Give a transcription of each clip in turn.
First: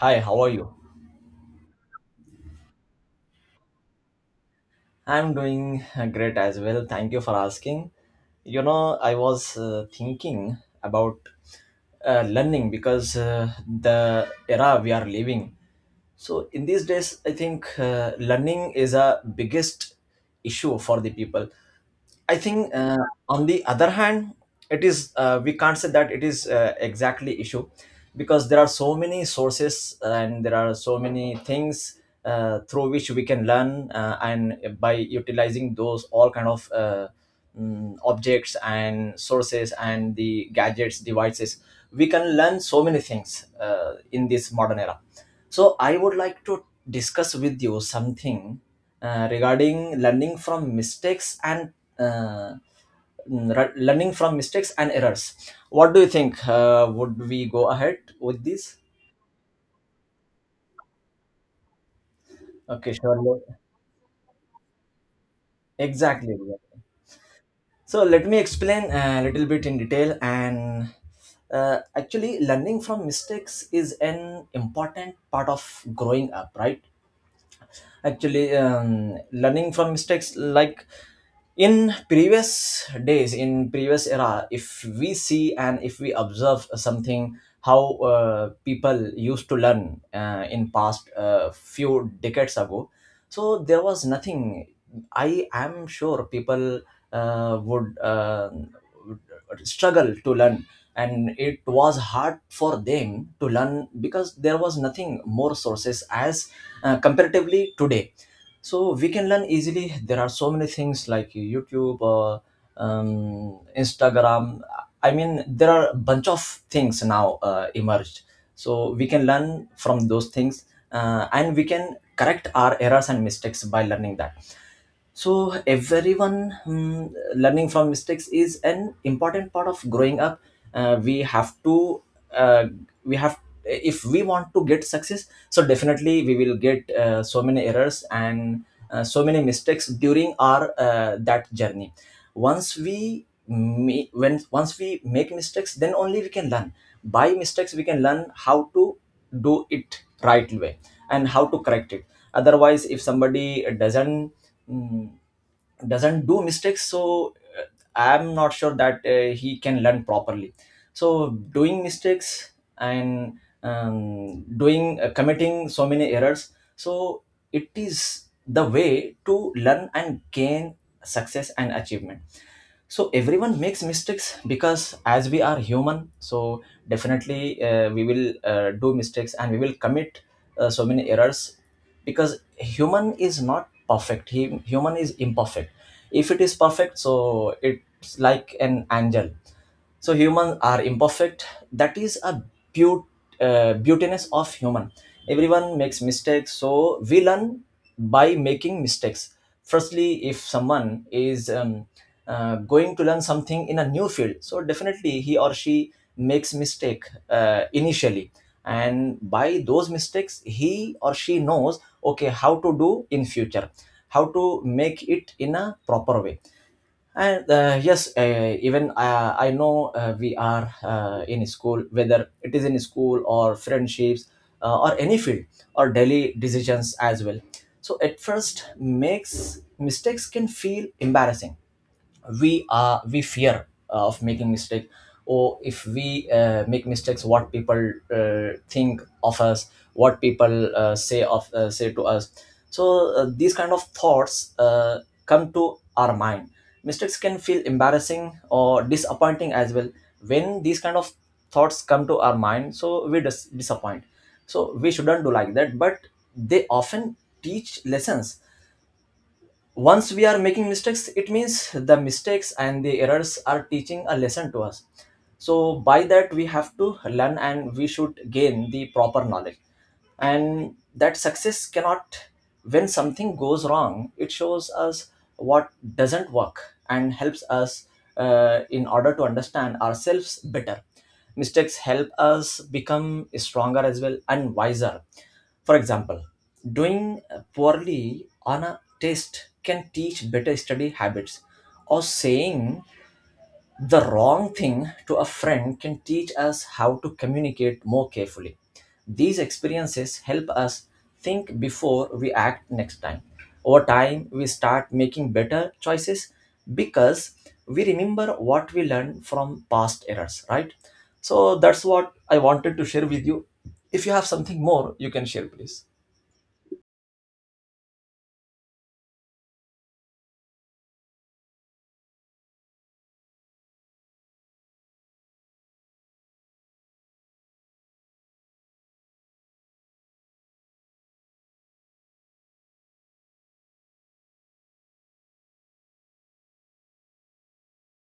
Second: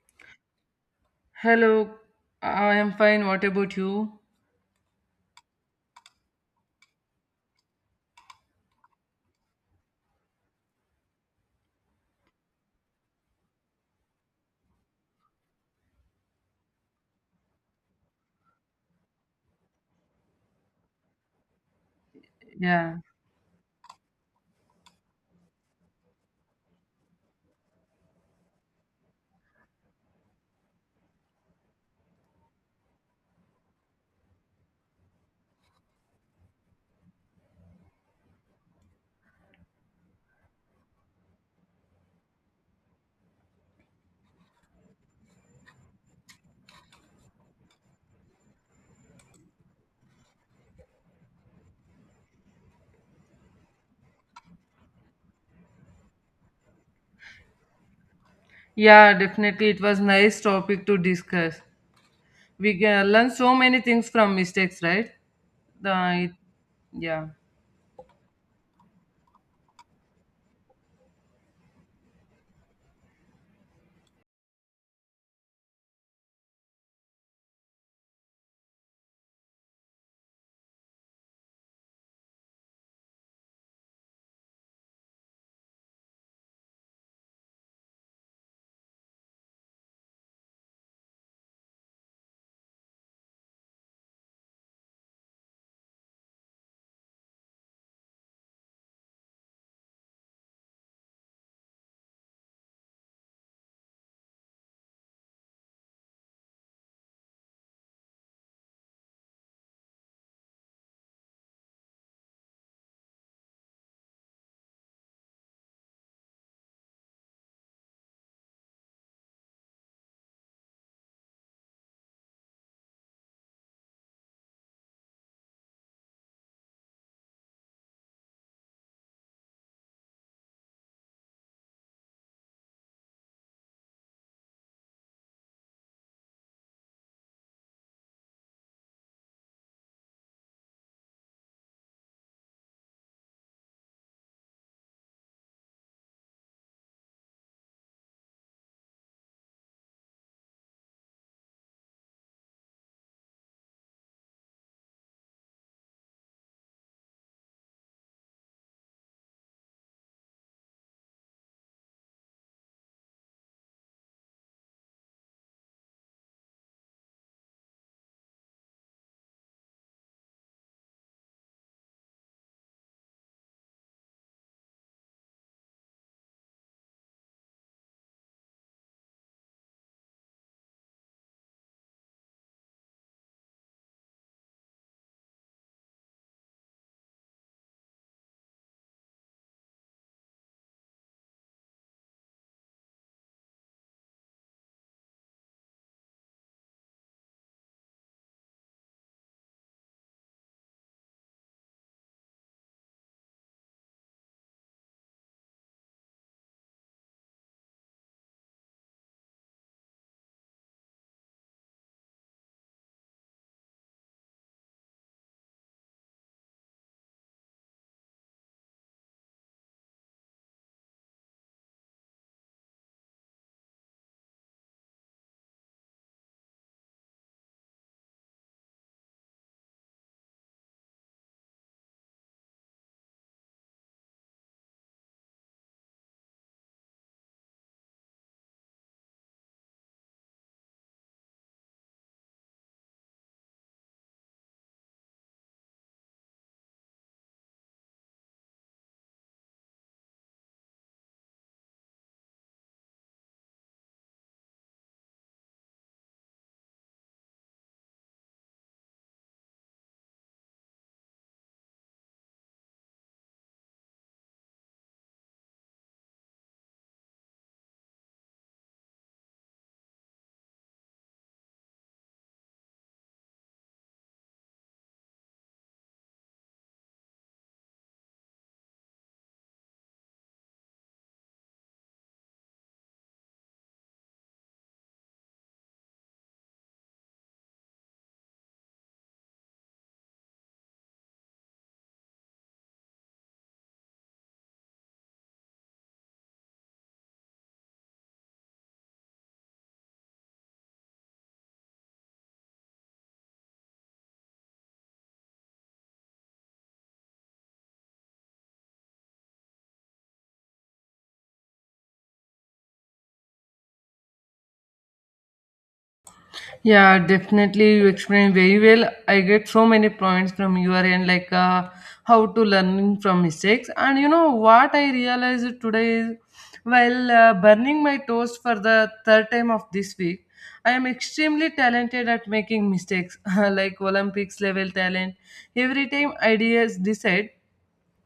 Hi, how are you? Hello, I am fine. What about you? I'm doing great as well. Thank you for asking. I was thinking about learning because the era we are living. So in these days, I think learning is a biggest issue for the people. I think Yeah. on the other hand, it is we can't say that it is exactly issue because there are so many sources and there are so many things through which we can learn and by utilizing those all kind of objects and sources and the gadgets devices we can learn so many things in this modern era. So I would like to discuss with you something regarding learning from mistakes and uh, learning from mistakes and errors. What do you think, would we go ahead with this? Yeah, definitely. It was nice topic to discuss. We Okay, can learn sure. so many things from mistakes, right? Exactly. The, yeah. So let me explain a little bit in detail. And actually, learning from mistakes is an important part of growing up, right? Actually, learning from mistakes, like in previous days, in previous era, if we see and if we observe something how people used to learn in past few decades ago, so there was nothing. I am sure people would would struggle to learn, and it was hard for them to learn because there was nothing more sources as comparatively today. So we can learn easily. There are so many things like YouTube, Instagram. I mean, there are a bunch of things now emerged, so we can learn from those things, and we can correct our errors and mistakes by learning that. So everyone, learning from mistakes is an important part of growing up. Uh, we have to uh, we have if we want to get success, so definitely we will get so many errors and so many mistakes during our that journey. Once we make mistakes, then only we can learn. By mistakes, we can learn how to do it right way and how to correct it. Otherwise, if somebody mm, doesn't do mistakes, so I'm not sure that he can learn properly. So doing mistakes and doing, committing so many errors, so it is the way to learn and gain success and achievement. So everyone makes mistakes because as we are human, so definitely we will do mistakes and we will commit so many errors because human is not perfect. He, human is imperfect. If it is perfect, so it's like an angel. So humans are imperfect. That is a beaut, beautiness of human. Everyone makes mistakes, so we learn by making mistakes. Firstly, if someone is going to learn something in a new field, so definitely he or she makes mistake initially, and by those mistakes he or she knows okay how to do in future, how to make it in a proper way. And yes, even I know we are in school, whether it is in school or friendships or any field or daily decisions as well. So at first, makes mistakes can feel embarrassing. We fear of making mistake, or if we make mistakes, what people think of us, what people say to us. So these kind of thoughts come to our mind. Mistakes can feel embarrassing or disappointing as well. When these kind of thoughts come to our mind, so we disappoint. So we shouldn't do like that, but they often teach lessons. Once we are making mistakes, it means the mistakes and the errors are teaching a lesson to us. So by that we have to learn and we should gain the proper knowledge. And that success cannot. When something goes wrong, it shows us what doesn't work and helps us in order to understand ourselves better. Mistakes help us become stronger as well and wiser. For example, doing poorly on a taste can teach better study habits. Or saying the wrong thing to a friend can teach us how to communicate more carefully. These experiences help us think before we act next time. Over time, we start making better choices because we remember what we learned from past errors, right? So that's what I wanted to share with you. If you have something more, you can share, please. Yeah, definitely. You explained very well. I get so many points from your end, like how to learning from mistakes. And you know what I realized today is, while burning my toast for the third time of this week, I am extremely talented at making mistakes, like Olympics level talent. Every time ideas decide,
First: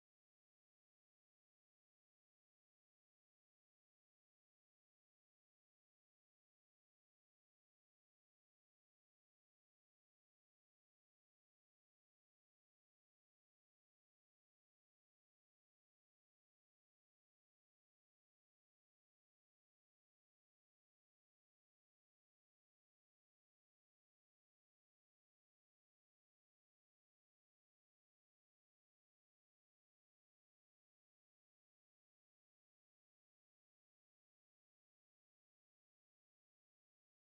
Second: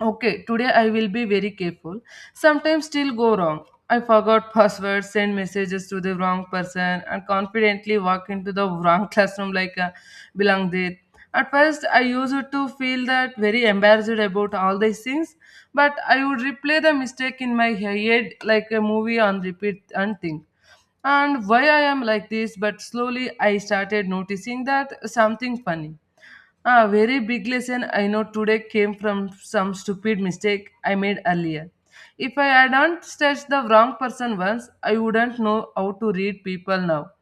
okay, today I will be very careful. Sometimes still go wrong. I forgot passwords, send messages to the wrong person, and confidently walk into the wrong classroom like a belong there. At first, I used to feel that very embarrassed about all these things, but I would replay the mistake in my head like a movie on repeat and think and why I am like this, but slowly I started noticing that something funny. A very big lesson I know today came from some stupid mistake I made earlier. If I hadn't touched the wrong person once, I wouldn't know how to read people now.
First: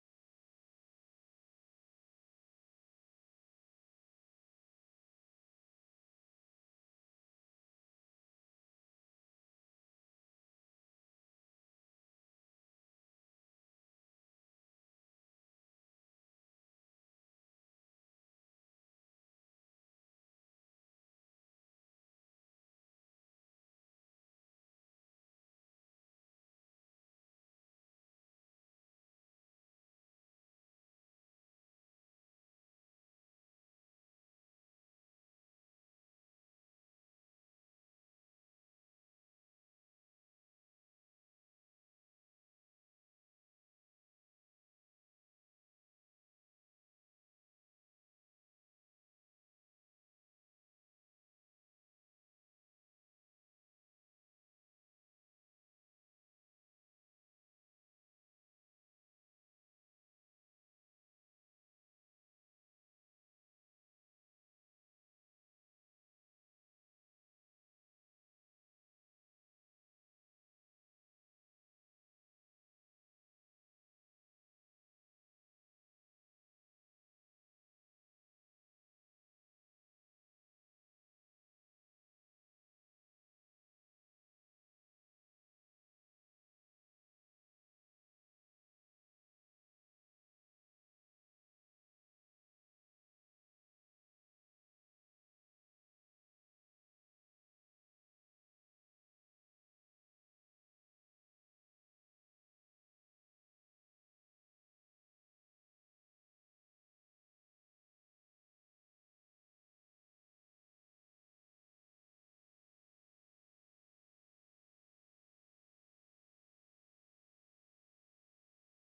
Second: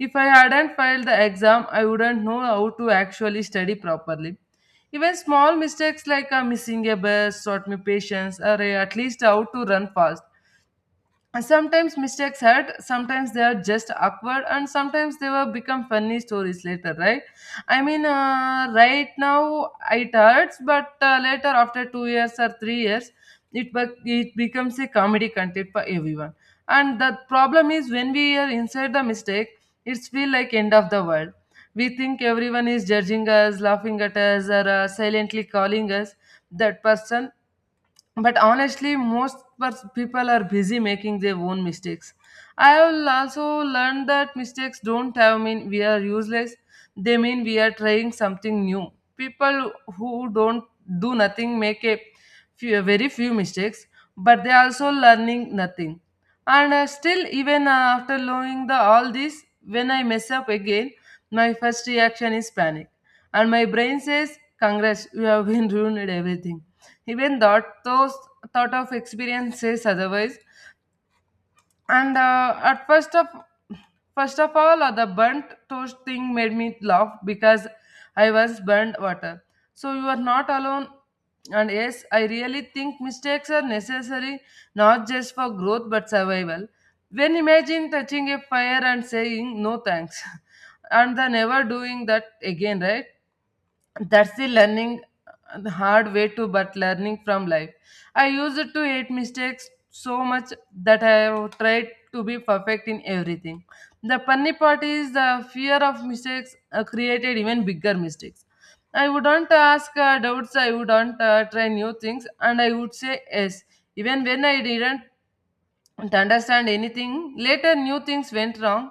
If I hadn't failed the exam, I wouldn't know how to actually study properly. Even small mistakes like missing a bus taught me patience or at least how to run fast. And sometimes mistakes hurt, sometimes they are just awkward, and sometimes they will become funny stories later, right? I mean, right now it hurts, but later, after 2 years or 3 years, it becomes a comedy content for everyone. And the problem is when we are inside the mistake, it's feel like end of the world. We think everyone is judging us, laughing at us, or silently calling us that person, but honestly most people are busy making their own mistakes. I have also learned that mistakes don't have mean we are useless, they mean we are trying something new. People who don't do nothing make a few, very few mistakes, but they are also learning nothing. And still even after learning the all this, when I mess up again, my first reaction is panic, and my brain says, congrats, you have been ruined everything. Even thought those thought of experiences otherwise. And at first of all, the burnt toast thing made me laugh because I was burnt water, so you are not alone. And yes, I really think mistakes are necessary, not just for growth but survival. When imagine touching a fire and saying no thanks, and the never doing that again, right? That's the learning, the hard way to but learning from life. I used to hate mistakes so much that I have tried to be perfect in everything. The funny part is the fear of mistakes created even bigger mistakes. I wouldn't ask doubts, I wouldn't try new things, and I would say yes even when I didn't to understand anything. Later, new things went wrong.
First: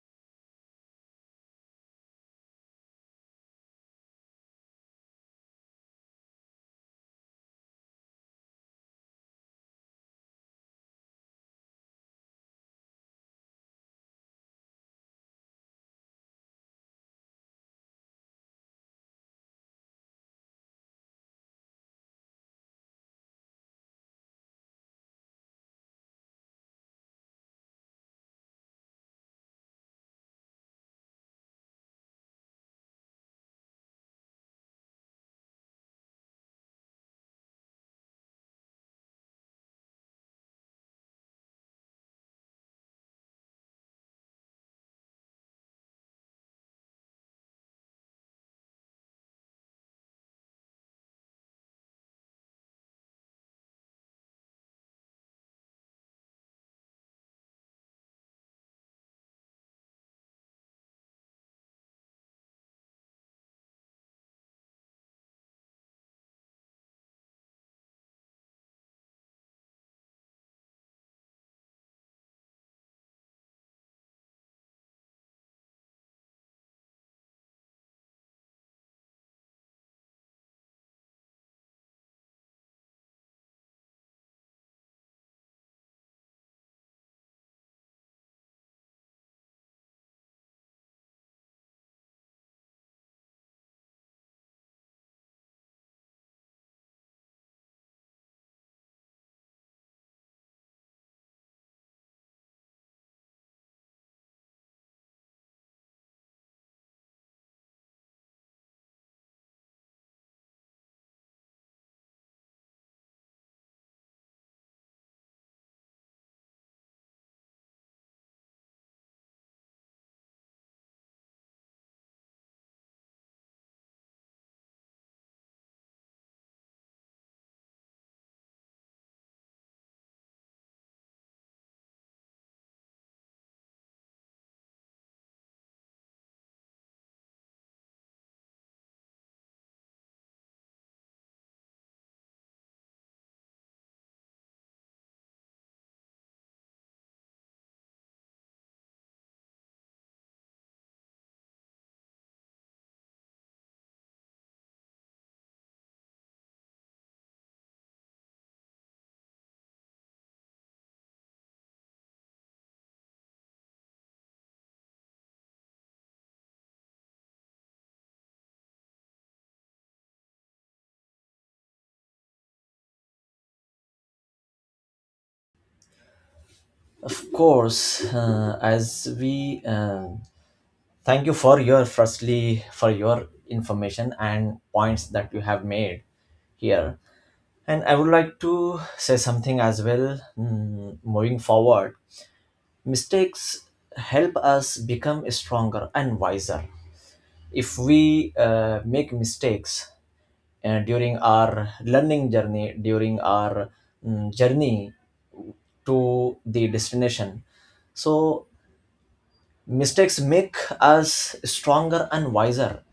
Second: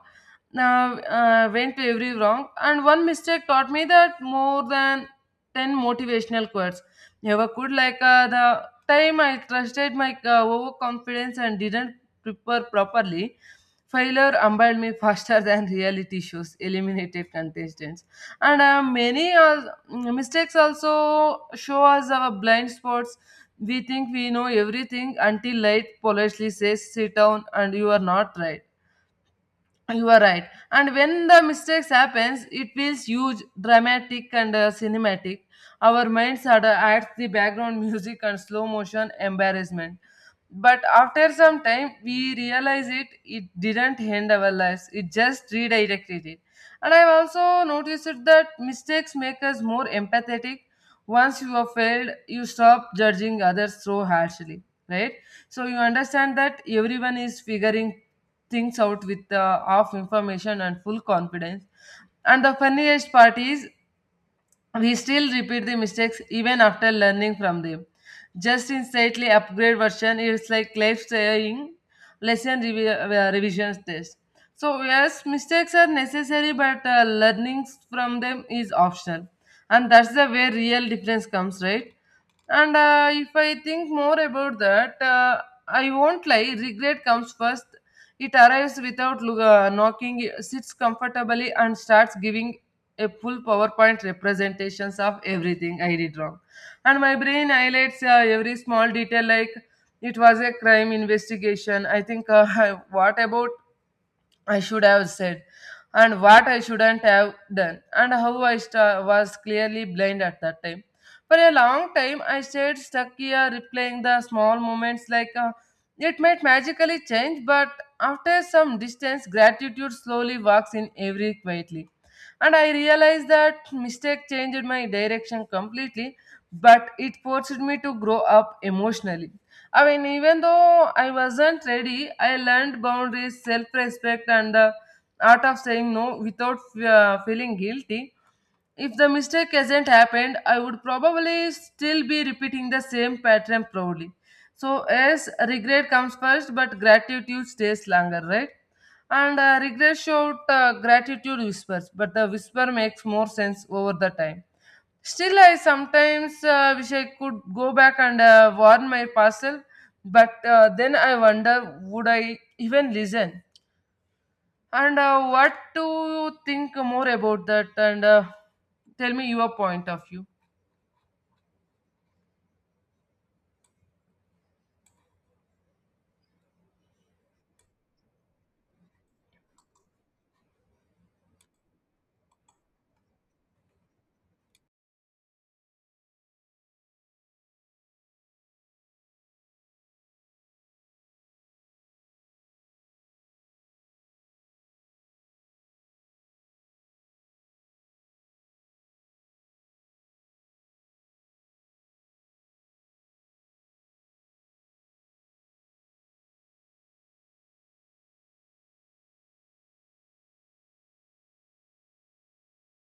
Now went to every wrong, and one mistake taught me that more than 10 motivational quotes. Never could like the time I trusted my overconfidence and didn't prepare properly. Failure humbled me faster than reality shows, eliminated contestants. And many mistakes also show us our blind spots. We think we know everything until light politely says, sit down, and you are not right. You are right. And when the mistakes happens, it feels huge, dramatic, and cinematic. Our minds are, adds the background music and slow motion embarrassment. But after some time, we realize it. It didn't end our lives. It just redirected it. And I've also noticed it that mistakes make us more empathetic. Once you have failed, you stop judging others so harshly, right? So you understand that everyone is figuring things out with half information and full confidence. And the funniest part is we still repeat the mistakes even after learning from them. Just in slightly upgrade version, it's like life saying revision test. So yes, mistakes are necessary, but learning from them is optional, and that's the way real difference comes, right? And if I think more about that, I won't lie. Regret comes first. It arrives without knocking, sits comfortably, and starts giving a full PowerPoint representations of everything I did wrong. And my brain highlights every small detail like it was a crime investigation. I think, what about I should have said, and what I shouldn't have done, and how I was clearly blind at that time. For a long time, I stayed stuck here, replaying the small moments like it might magically change, but after some distance, gratitude slowly walks in every quietly. And I realized that mistake changed my direction completely, but it forced me to grow up emotionally. I mean, even though I wasn't ready, I learned boundaries, self respect, and the art of saying no without feeling guilty. If the mistake hasn't happened, I would probably still be repeating the same pattern proudly. So, yes, regret comes first, but gratitude stays longer, right? And regret shout, gratitude whispers, but the whisper makes more sense over the time. Still, I sometimes wish I could go back and warn my parcel, but then I wonder would I even listen? And what to think more about that? And tell me your point of view. Of course, as we thank you for your, firstly, for your information and points that you have made here. And I would like to say something as well. Moving forward, mistakes help us become stronger and wiser. If we make mistakes, and during our learning journey, during our journey to the destination, so mistakes make us stronger and wiser.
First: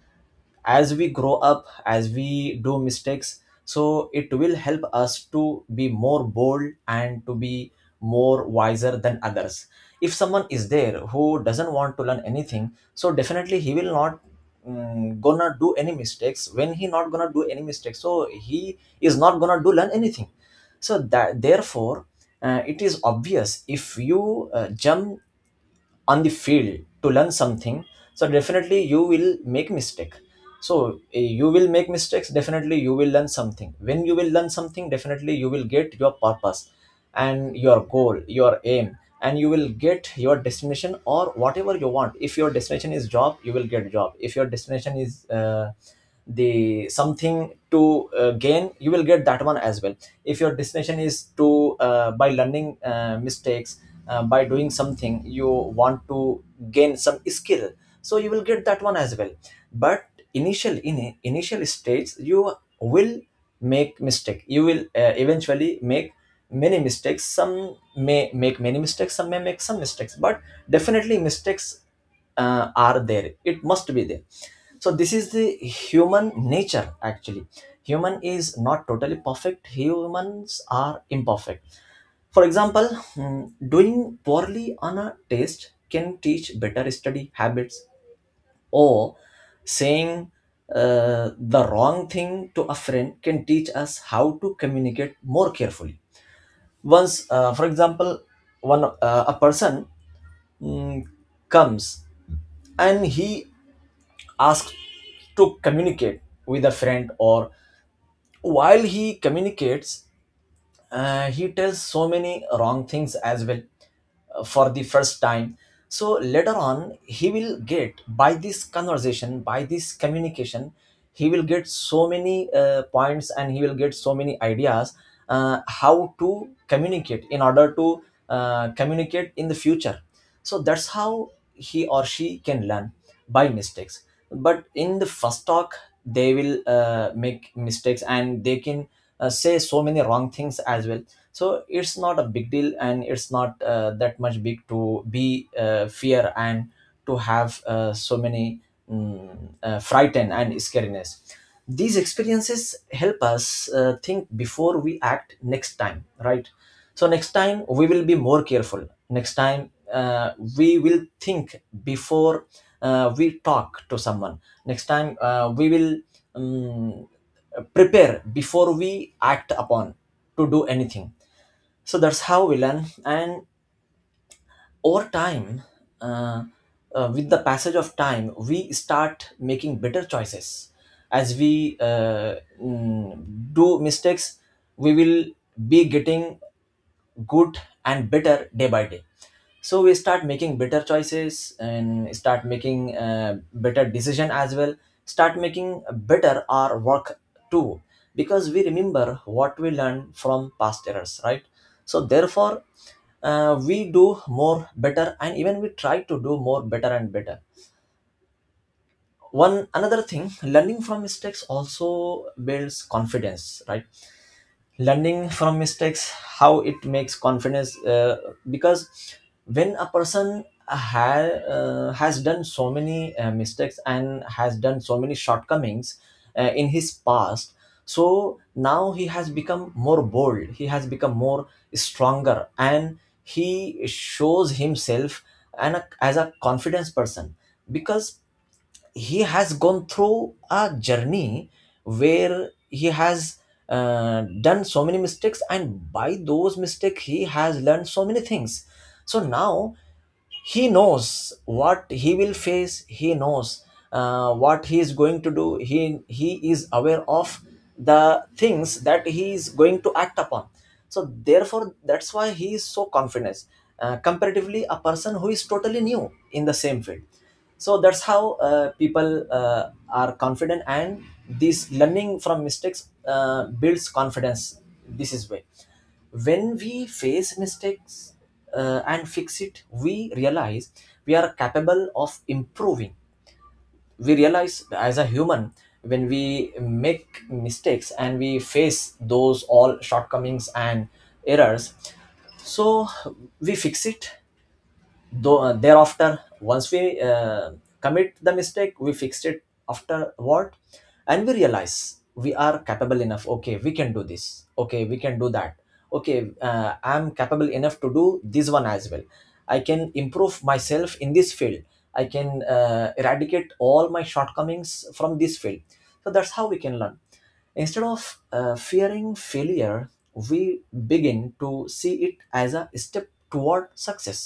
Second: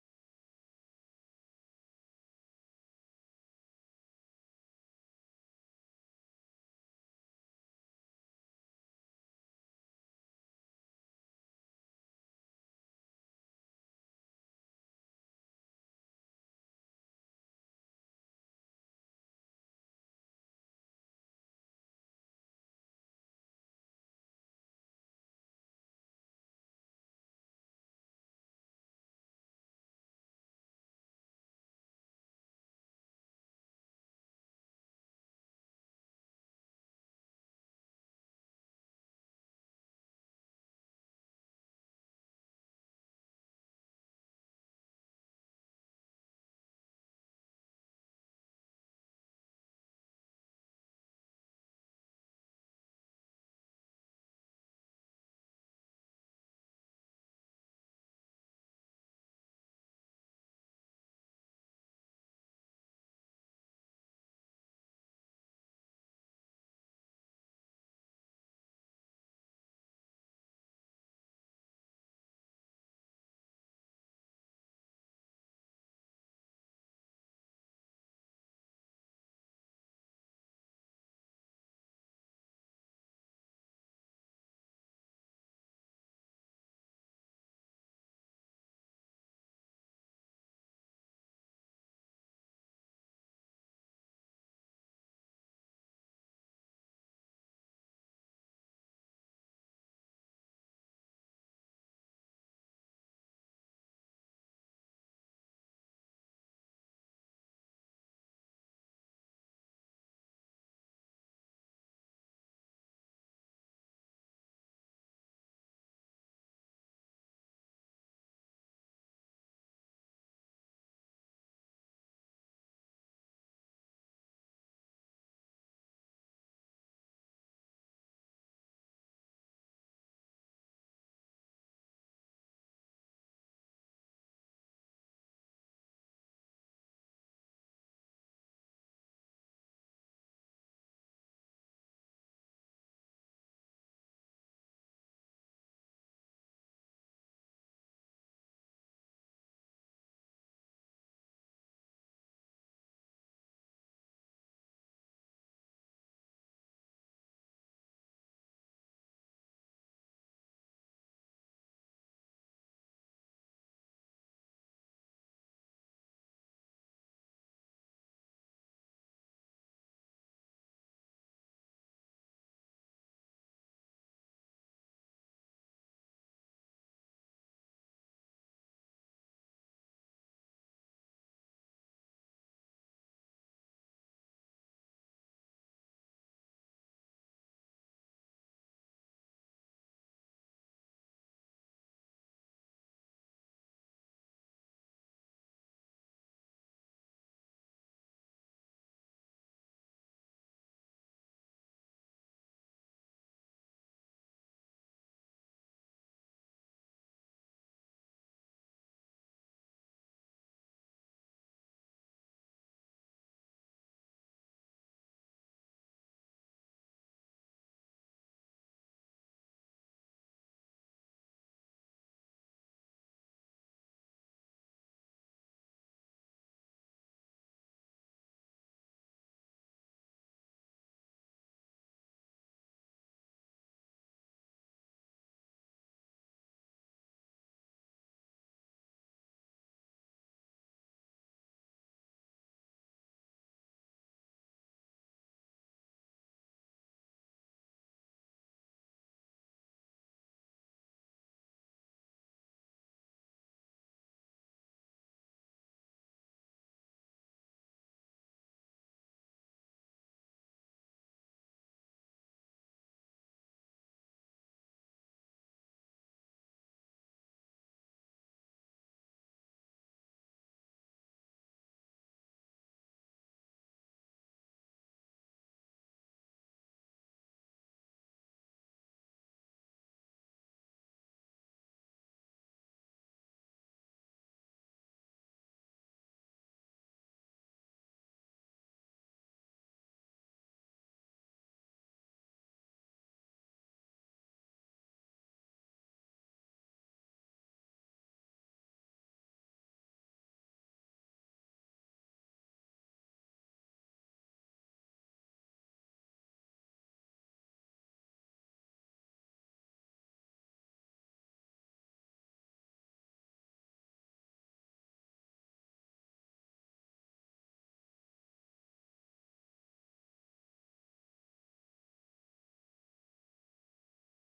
As we grow up, as we do mistakes, so it will help us to be more bold and to be more wiser than others. If someone is there who doesn't want to learn anything, so definitely he will not gonna do any mistakes. When he not gonna do any mistakes, so he is not gonna do learn anything. So that therefore, it is obvious if you jump on the field to learn something, so definitely you will make mistake. So, you will make mistakes, definitely you will learn something. When you will learn something, definitely you will get your purpose and your goal, your aim, and you will get your destination or whatever you want. If your destination is job, you will get job. If your destination is the something to gain, you will get that one as well. If your destination is to by learning mistakes, by doing something, you want to gain some skill, so you will get that one as well. But initial stages, you will make mistake. You will eventually make many mistakes. Some may make many mistakes, some may make some mistakes, but definitely mistakes are there, it must be there. So this is the human nature actually. Human is not totally perfect, humans are imperfect. For example, doing poorly on a test can teach better study habits, or saying the wrong thing to a friend can teach us how to communicate more carefully. Once, for example, one a person mm, comes and he asks to communicate with a friend, or while he communicates, he tells so many wrong things as well for the first time. So later on, he will get by this conversation, by this communication, he will get so many points and he will get so many ideas how to communicate in order to communicate in the future. So that's how he or she can learn by mistakes. But in the first talk, they will make mistakes, and they can say so many wrong things as well. So it's not a big deal, and it's not that much big to be fear and to have so many mm, frighten and scariness. These experiences help us think before we act next time, right? So next time we will be more careful. Next time we will think before we talk to someone. Next time we will um, prepare before we act upon to do anything. So that's how we learn. And over time, uh, with the passage of time, we start making better choices. As we mm, do mistakes, we will be getting good and better day by day. So we start making better choices and start making better decision as well, start making better our work too, because we remember what we learned from past errors, right? So therefore we do more better, and even we try to do more better and better. One another thing, learning from mistakes also builds confidence, right? Learning from mistakes, how it makes confidence, because when a person has done so many mistakes and has done so many shortcomings in his past, so now he has become more bold, he has become more stronger, and he shows himself as a confidence person because he has gone through a journey where he has done so many mistakes, and by those mistakes he has learned so many things. So now he knows what he will face. He knows what he is going to do. He is aware of the things that he is going to act upon. So therefore that's why he is so confident comparatively a person who is totally new in the same field. So that's how people are confident, and this learning from mistakes builds confidence. This is way when we face mistakes and fix it, we Realize we are capable of improving. We realize as a human, when we make mistakes and we face those all shortcomings and errors, so we fix it. Though thereafter, once we commit the mistake, we fixed it afterward, and we realize we are capable enough. Okay, we can do this. Okay, we can do that. Okay, I'm capable enough to do this one as well. I can improve myself in this field. I can eradicate all my shortcomings from this field. So that's how we can learn. Instead of fearing failure, we begin to see it as a step toward success.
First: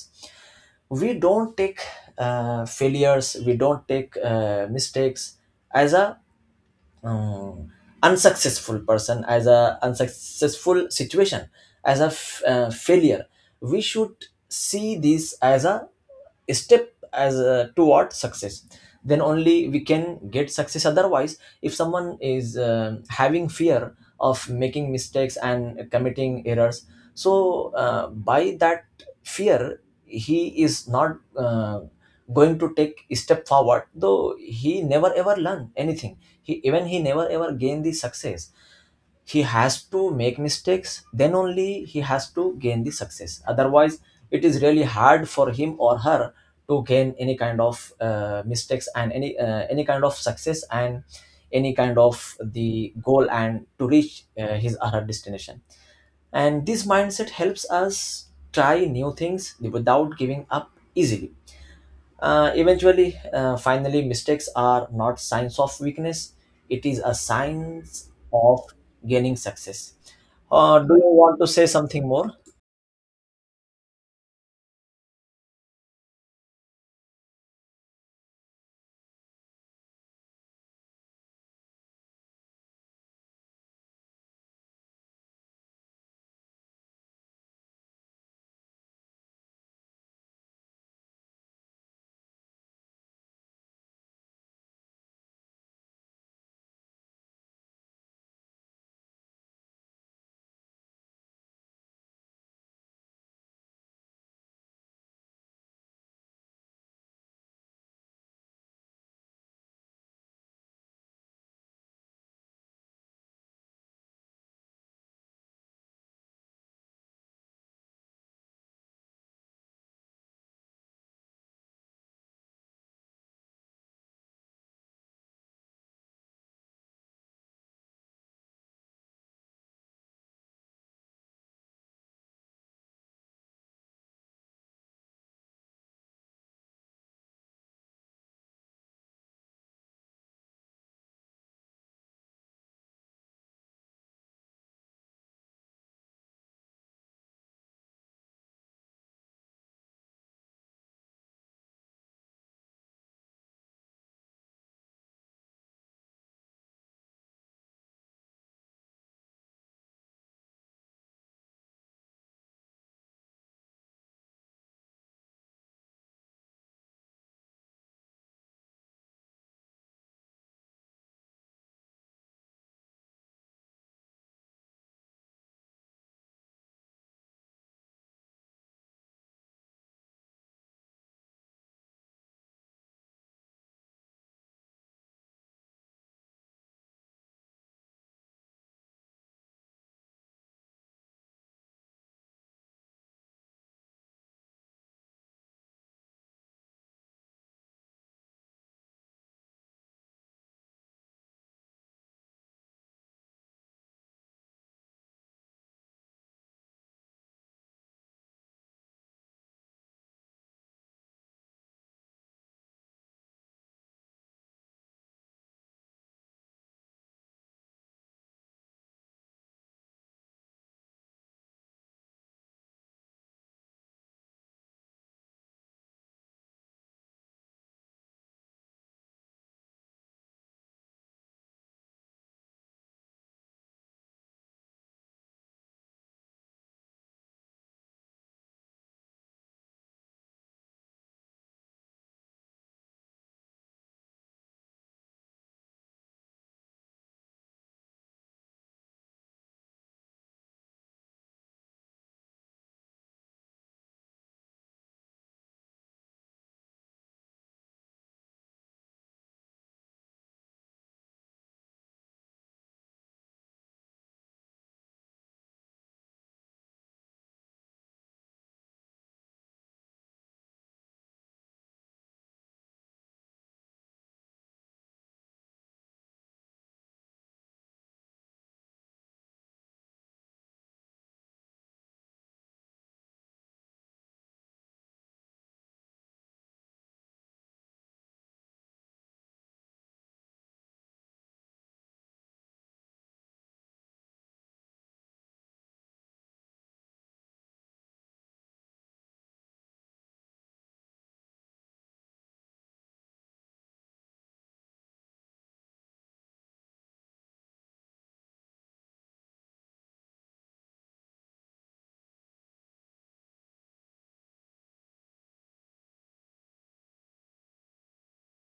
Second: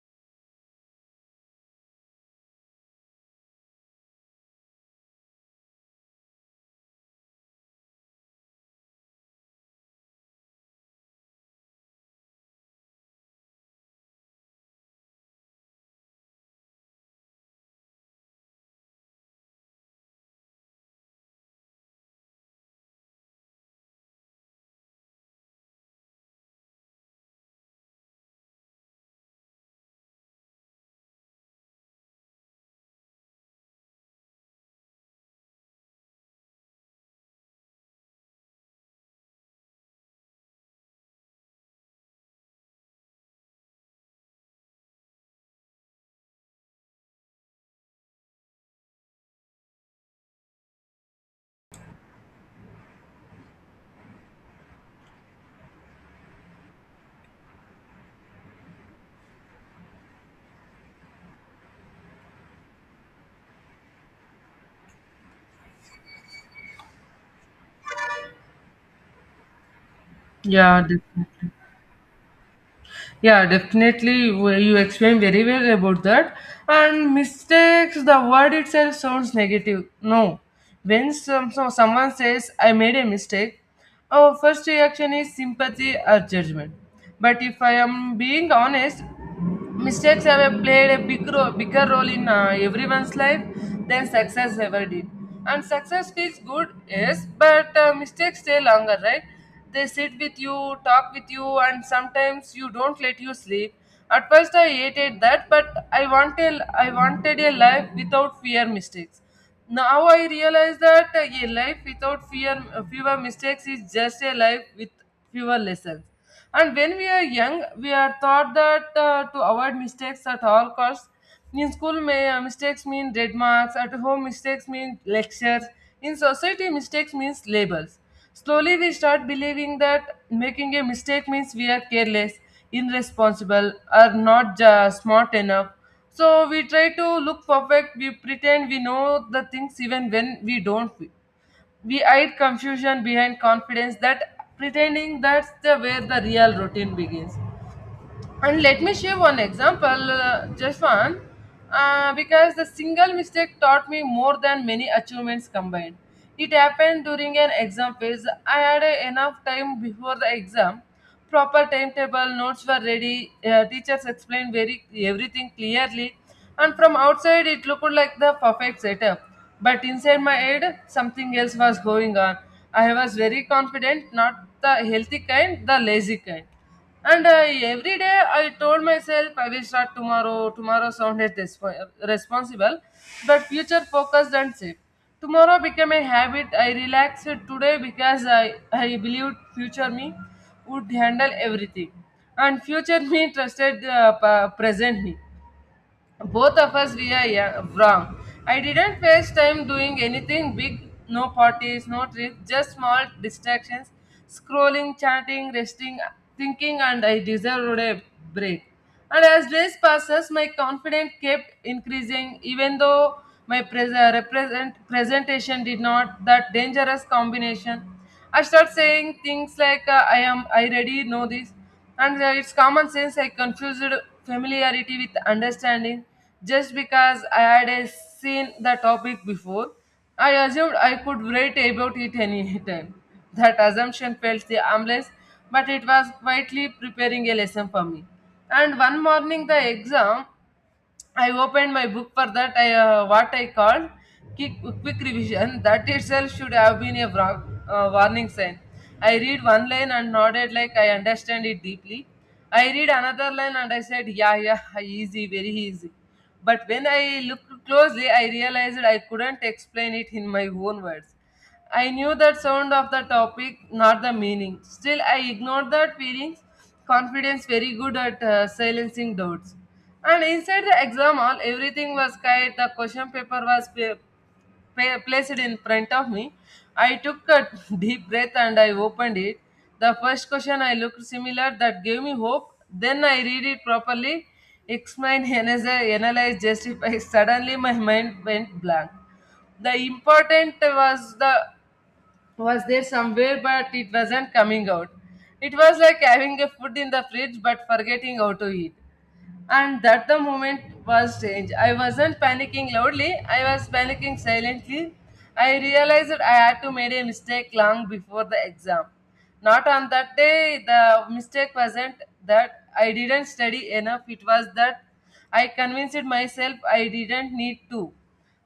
We don't take failures, we don't take mistakes as a uh, unsuccessful person, as a unsuccessful situation, as a failure. We should see this as a step, as a, toward success. Then only we can get success. Otherwise, if someone is having fear of making mistakes and committing errors, so by that fear, he is not going to take a step forward, though he never ever learn anything. He, even he never ever gain the success. He has to make mistakes, then only he has to gain the success. Otherwise, it is really hard for him or her to gain any kind of mistakes and any kind of success, and any kind of the goal, and to reach his or her destination. And this mindset helps us try new things without giving up easily. Eventually, finally, mistakes are not signs of weakness. It is a signs of gaining success. Yeah, Do you want to definitely. say something more? Yeah, definitely. You explained very well about that. And mistakes, the word itself sounds negative. No. When some, so someone says, I made a mistake, our first reaction is sympathy or judgment. But if I am being honest, mistakes played a bigger role in everyone's life than success ever did. And success feels good, yes, but mistakes stay longer, right? They sit with you, talk with you, and sometimes you don't let you sleep. At first, I hated that, but I wanted a life without fear mistakes. Now I realize that a life without fear, fewer mistakes is just a life with fewer lessons. And when we are young, we are taught that to avoid mistakes at all costs. In school, mistakes mean red marks. At home, mistakes mean lectures. In society, mistakes means labels. Slowly, we start believing that making a mistake means we are careless, irresponsible, or not ju- smart enough. So, we try to look perfect, we pretend we know the things even when we don't. We hide confusion behind confidence that pretending that's the where the real routine begins. And let me share one example, just one, because the single mistake taught me more than many achievements combined. It happened during an exam phase. I had enough time before the exam. Proper timetable, notes were ready, teachers explained very everything clearly, and from outside it looked like the perfect setup. But inside my head, something else was going on. I was very confident, not the healthy kind, the lazy kind. And I, every day I told myself I will start tomorrow. Tomorrow sounded responsible, but future focused and safe. Tomorrow became a habit. I relaxed today because I believed future me would handle everything. And future me trusted the present me. Both of us we are wrong. I didn't waste time doing anything big, no parties, no trips, just small distractions, scrolling, chatting, resting, thinking, and I deserved a break. And as days passes, my confidence kept increasing, even though my presentation did not that dangerous combination. I start saying things like I already know this, and it's common sense. I confused familiarity with understanding. Just because I had seen the topic before, I assumed I could write about it any time. That assumption felt the harmless, but it was quietly preparing a lesson for me. And one morning, the exam I opened my book for that I, what I called quick, quick revision. That itself should have been a wrong, warning sign. I read one line and nodded like I understand it deeply. I read another line and I said, yeah, yeah, easy, very easy. But when I looked closely, I realized I couldn't explain it in my own words. I knew that sound of the topic, not the meaning. Still, I ignored that feelings. Confidence very good at silencing doubts. And inside the exam hall, everything was quiet. The question paper was placed in front of me. I took a deep breath and I opened it. The first question I looked similar, that gave me hope. Then I read it properly, explain, analyze, justify. Suddenly, my mind went blank. The important was the was there somewhere, but it wasn't coming out. It was like having a food in the fridge but forgetting how to eat. And that the moment was strange. I wasn't panicking loudly, I was panicking silently. I realized that I had to made a mistake long before the exam. Not on that day, the mistake wasn't that I didn't study enough, it was that I convinced myself I didn't need to.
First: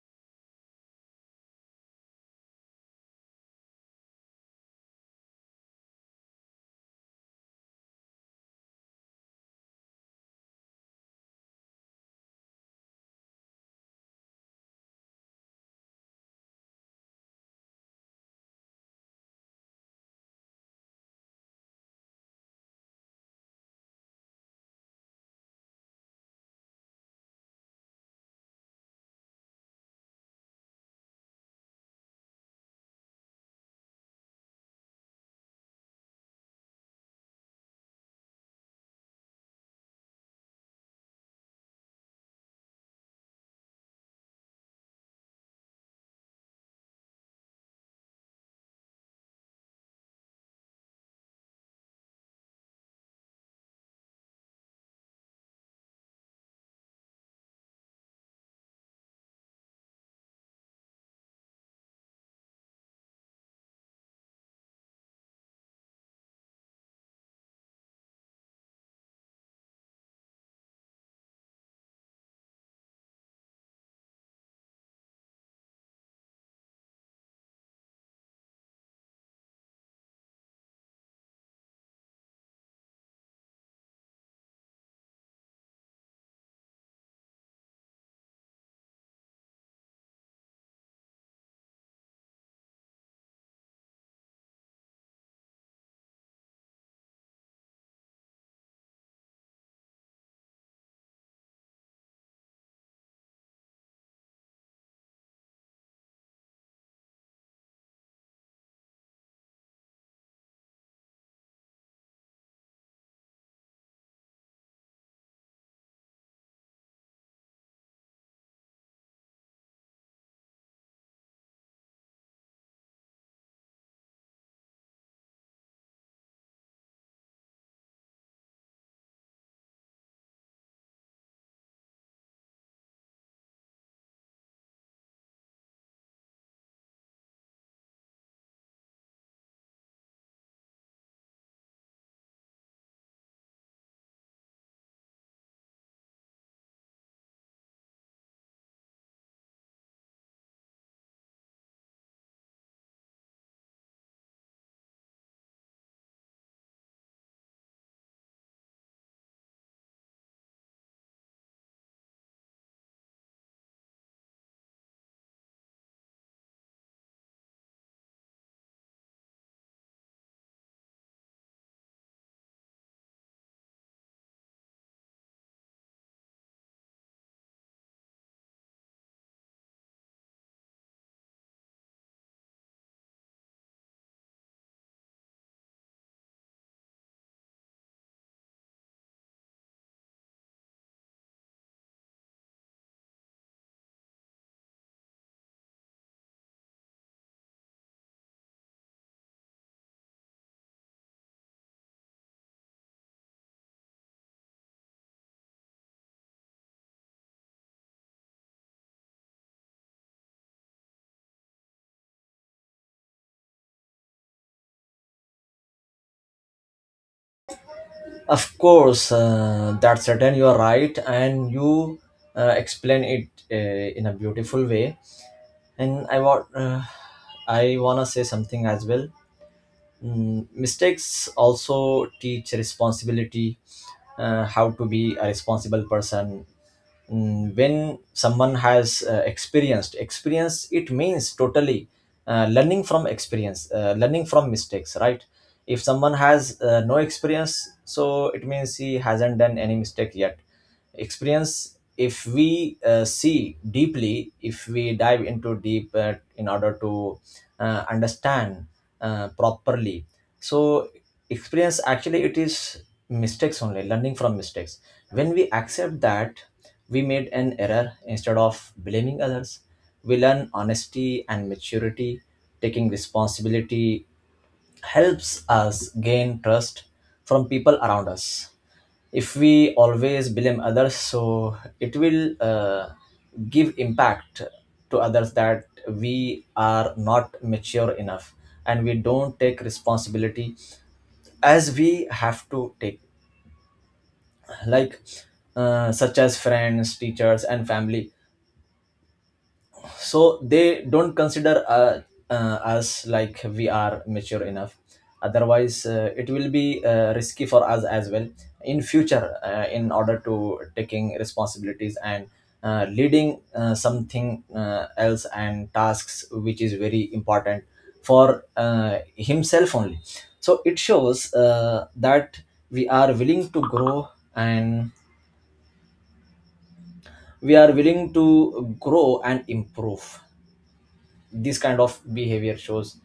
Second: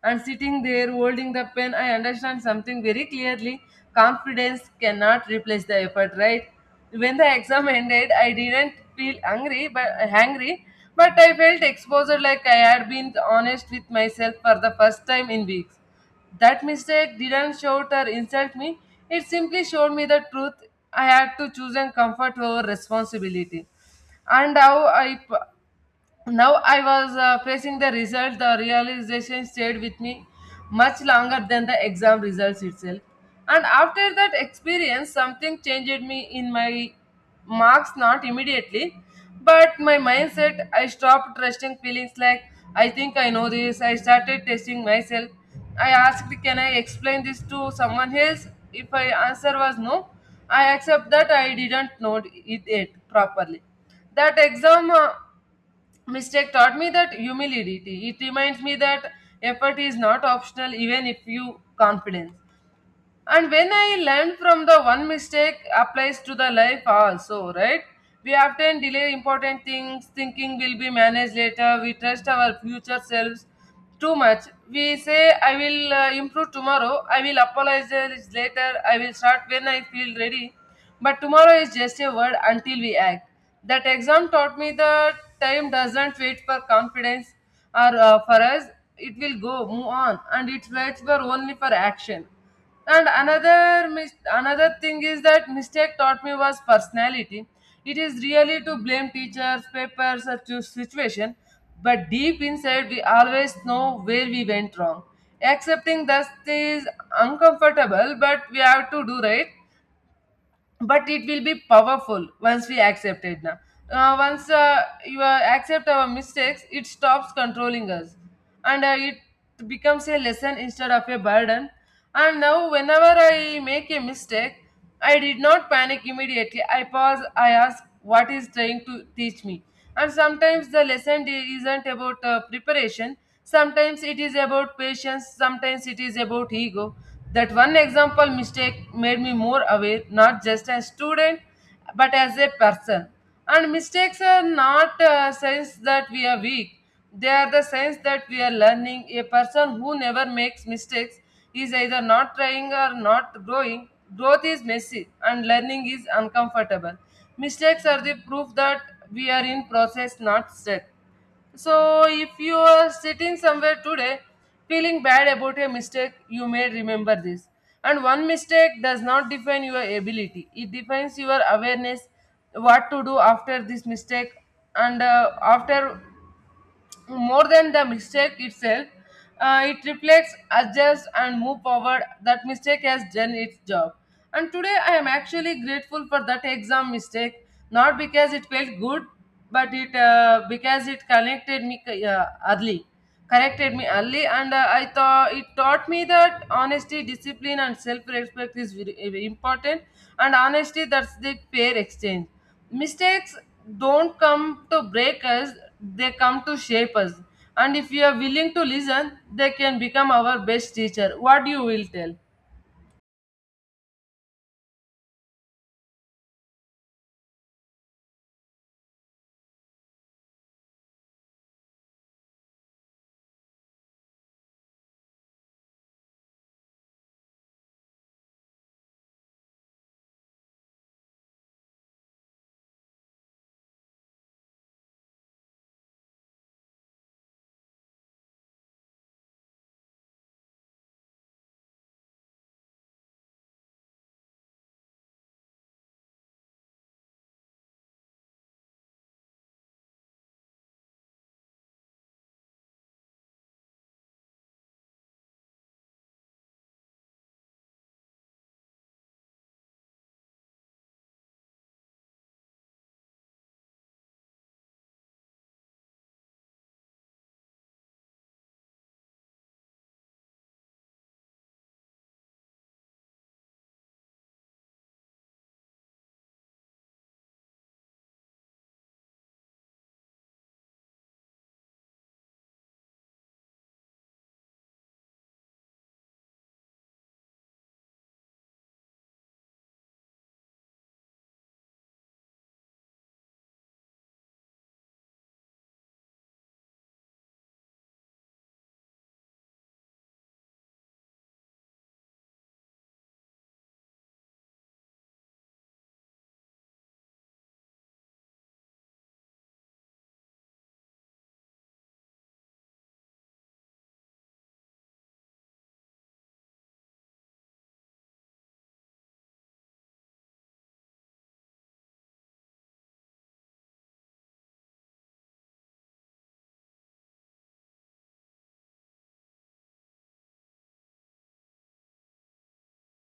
And sitting there holding the pen, I understand something very clearly. Confidence cannot replace the effort, right? When the exam ended, I didn't feel angry, but hangry, but I felt exposed like I had been honest with myself for the first time in weeks. That mistake didn't shout or insult me. It simply showed me the truth. I had to choose and comfort over responsibility. And how I p- Now I was facing the result. The realization stayed with me much longer than the exam results itself. And after that experience, something changed me in my marks, not immediately, but my mindset. I stopped trusting feelings like I think I know this. I started testing myself. I asked, can I explain this to someone else? If my answer was no, I accept that I didn't know it yet properly. That exam mistake taught me that humility. It reminds me that effort is not optional even if you confidence. And when I learn from the one mistake applies to the life also, right? We often delay important things thinking will be managed later. We trust our future selves too much. We say I will improve tomorrow, I will apologize later, I will start when I feel ready. But tomorrow is just a word until we act. That exam taught me that time doesn't wait for confidence or for us. It will go move on and it waits for only for action. Another thing is that mistake taught me was personality. It is really to blame teachers, papers or to situation, but deep inside we always know where we went wrong. Accepting that is uncomfortable, but we have to do, right? But it will be powerful once we accept it. Now once you Accept our mistakes, it stops controlling us. And uh, it becomes a lesson instead of a burden. And now whenever I make a mistake, I did not panic immediately. I pause, I ask what is trying to teach me. And sometimes the isn't about preparation. Sometimes it is about patience, sometimes it is about ego. That one example mistake made me more aware, not just as student, but as a person. And mistakes are not a signs that we are weak. They are the signs that we are learning. A person who never makes mistakes is either not trying or not growing. Growth is messy and learning is uncomfortable. Mistakes are the proof that we are in process, not stuck. So, if you are sitting somewhere today feeling bad about a mistake, you may remember this. And one mistake does not define your ability, it defines your awareness, what to do after this mistake, and after more than the mistake itself, it reflects, adjusts, and move forward. That mistake has done its job. And today I am actually grateful for that exam mistake, not because it felt good, but it because it connected me early, corrected me early, and I thought it taught me that honesty, discipline, and self-respect is very, very important. And honesty, that's the fair exchange. Mistakes don't come to break us, they come to shape us. And if we are willing to listen, they can become our best teacher. What you will tell? Of course, that's certain. You are right, and you explain it in a beautiful way. And I want, I wanna say something as well. Mistakes also teach responsibility, how to be a responsible person. When someone has experience, it means totally learning from experience, learning from mistakes, right? If someone has no experience, so it means he hasn't done any mistake yet. Experience, if we see deeply, if we dive into deep in order to understand properly, so experience actually, it is mistakes only, learning from mistakes. When we accept that we made an error instead of blaming others, we learn honesty and maturity. Taking responsibility helps us gain trust from people around us. If we always blame others, so it will give impact to others that we are not mature enough and we don't take responsibility as we have to take, like such as friends, teachers and family. So they don't consider us like we are mature enough. Otherwise it will be risky for us as well in future, in order to taking responsibilities and leading something else, and tasks which is very important for himself only. So it shows that we are willing to grow. And we are willing to grow and improve, this kind of behavior shows.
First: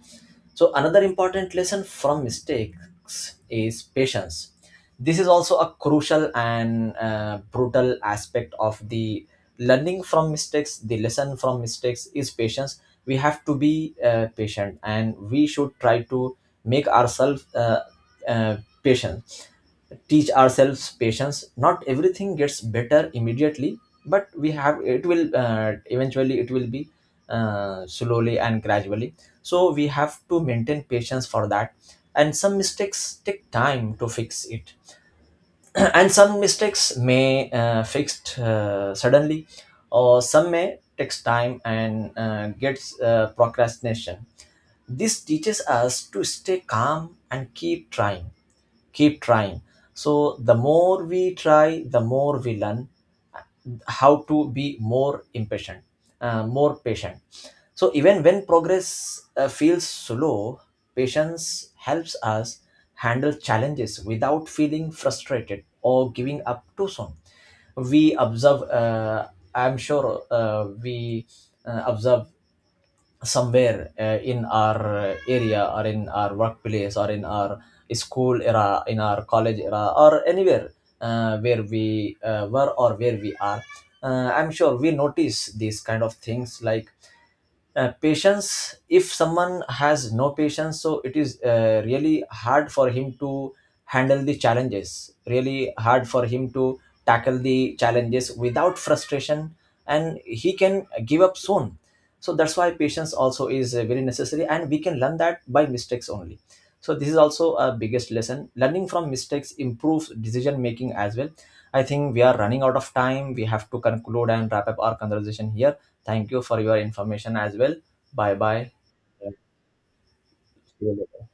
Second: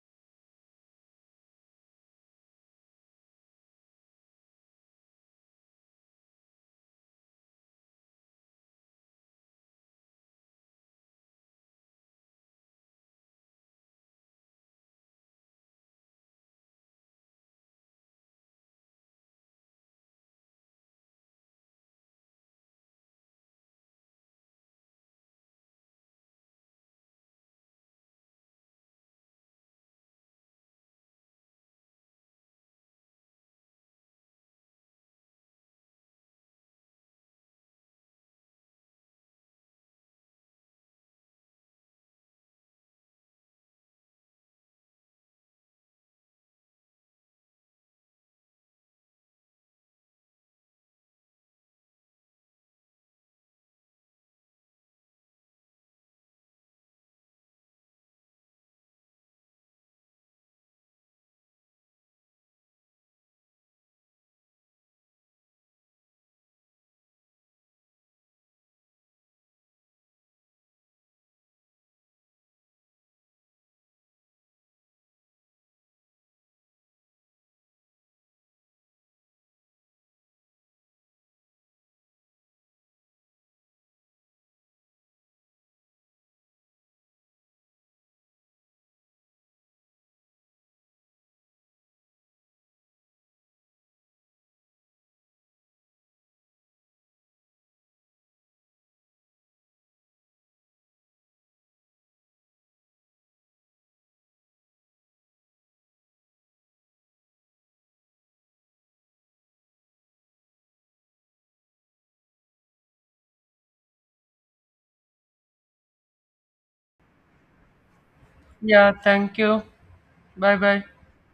So another important lesson from mistakes is patience. This is also a crucial and brutal aspect of the learning from mistakes. The lesson from mistakes is patience. We have to be patient, and we should try to make ourselves uh, patient. Teach ourselves patience. Not everything gets better immediately, but we have, it will eventually, it will be slowly and gradually, so we have to maintain patience for that. And some mistakes take time to fix it, and some mistakes may fixed suddenly, or some may takes time and gets procrastination. This teaches us to stay calm and keep trying, keep trying. So the more we try, the more we learn how to be more impatient, more patient. So even when progress feels slow, patience helps us handle challenges without feeling frustrated or giving up too soon. We observe, I'm sure we observe somewhere in our area, or in our workplace, or in our school era, in our college era, or anywhere where we were, or where we are. I'm sure we notice these kind of things, like patience. If someone has no patience, so it is really hard for him to handle the challenges, really hard for him to tackle the challenges without frustration, and he can give up soon. So that's why patience also is very necessary, and we can learn that by mistakes only. So this is also a biggest lesson. Learning from mistakes improves decision making as well. I think we are running out of time. We have to conclude and wrap up our conversation here. Thank you for your information as well. Bye bye. Yeah, thank you. Bye bye. Absolutely.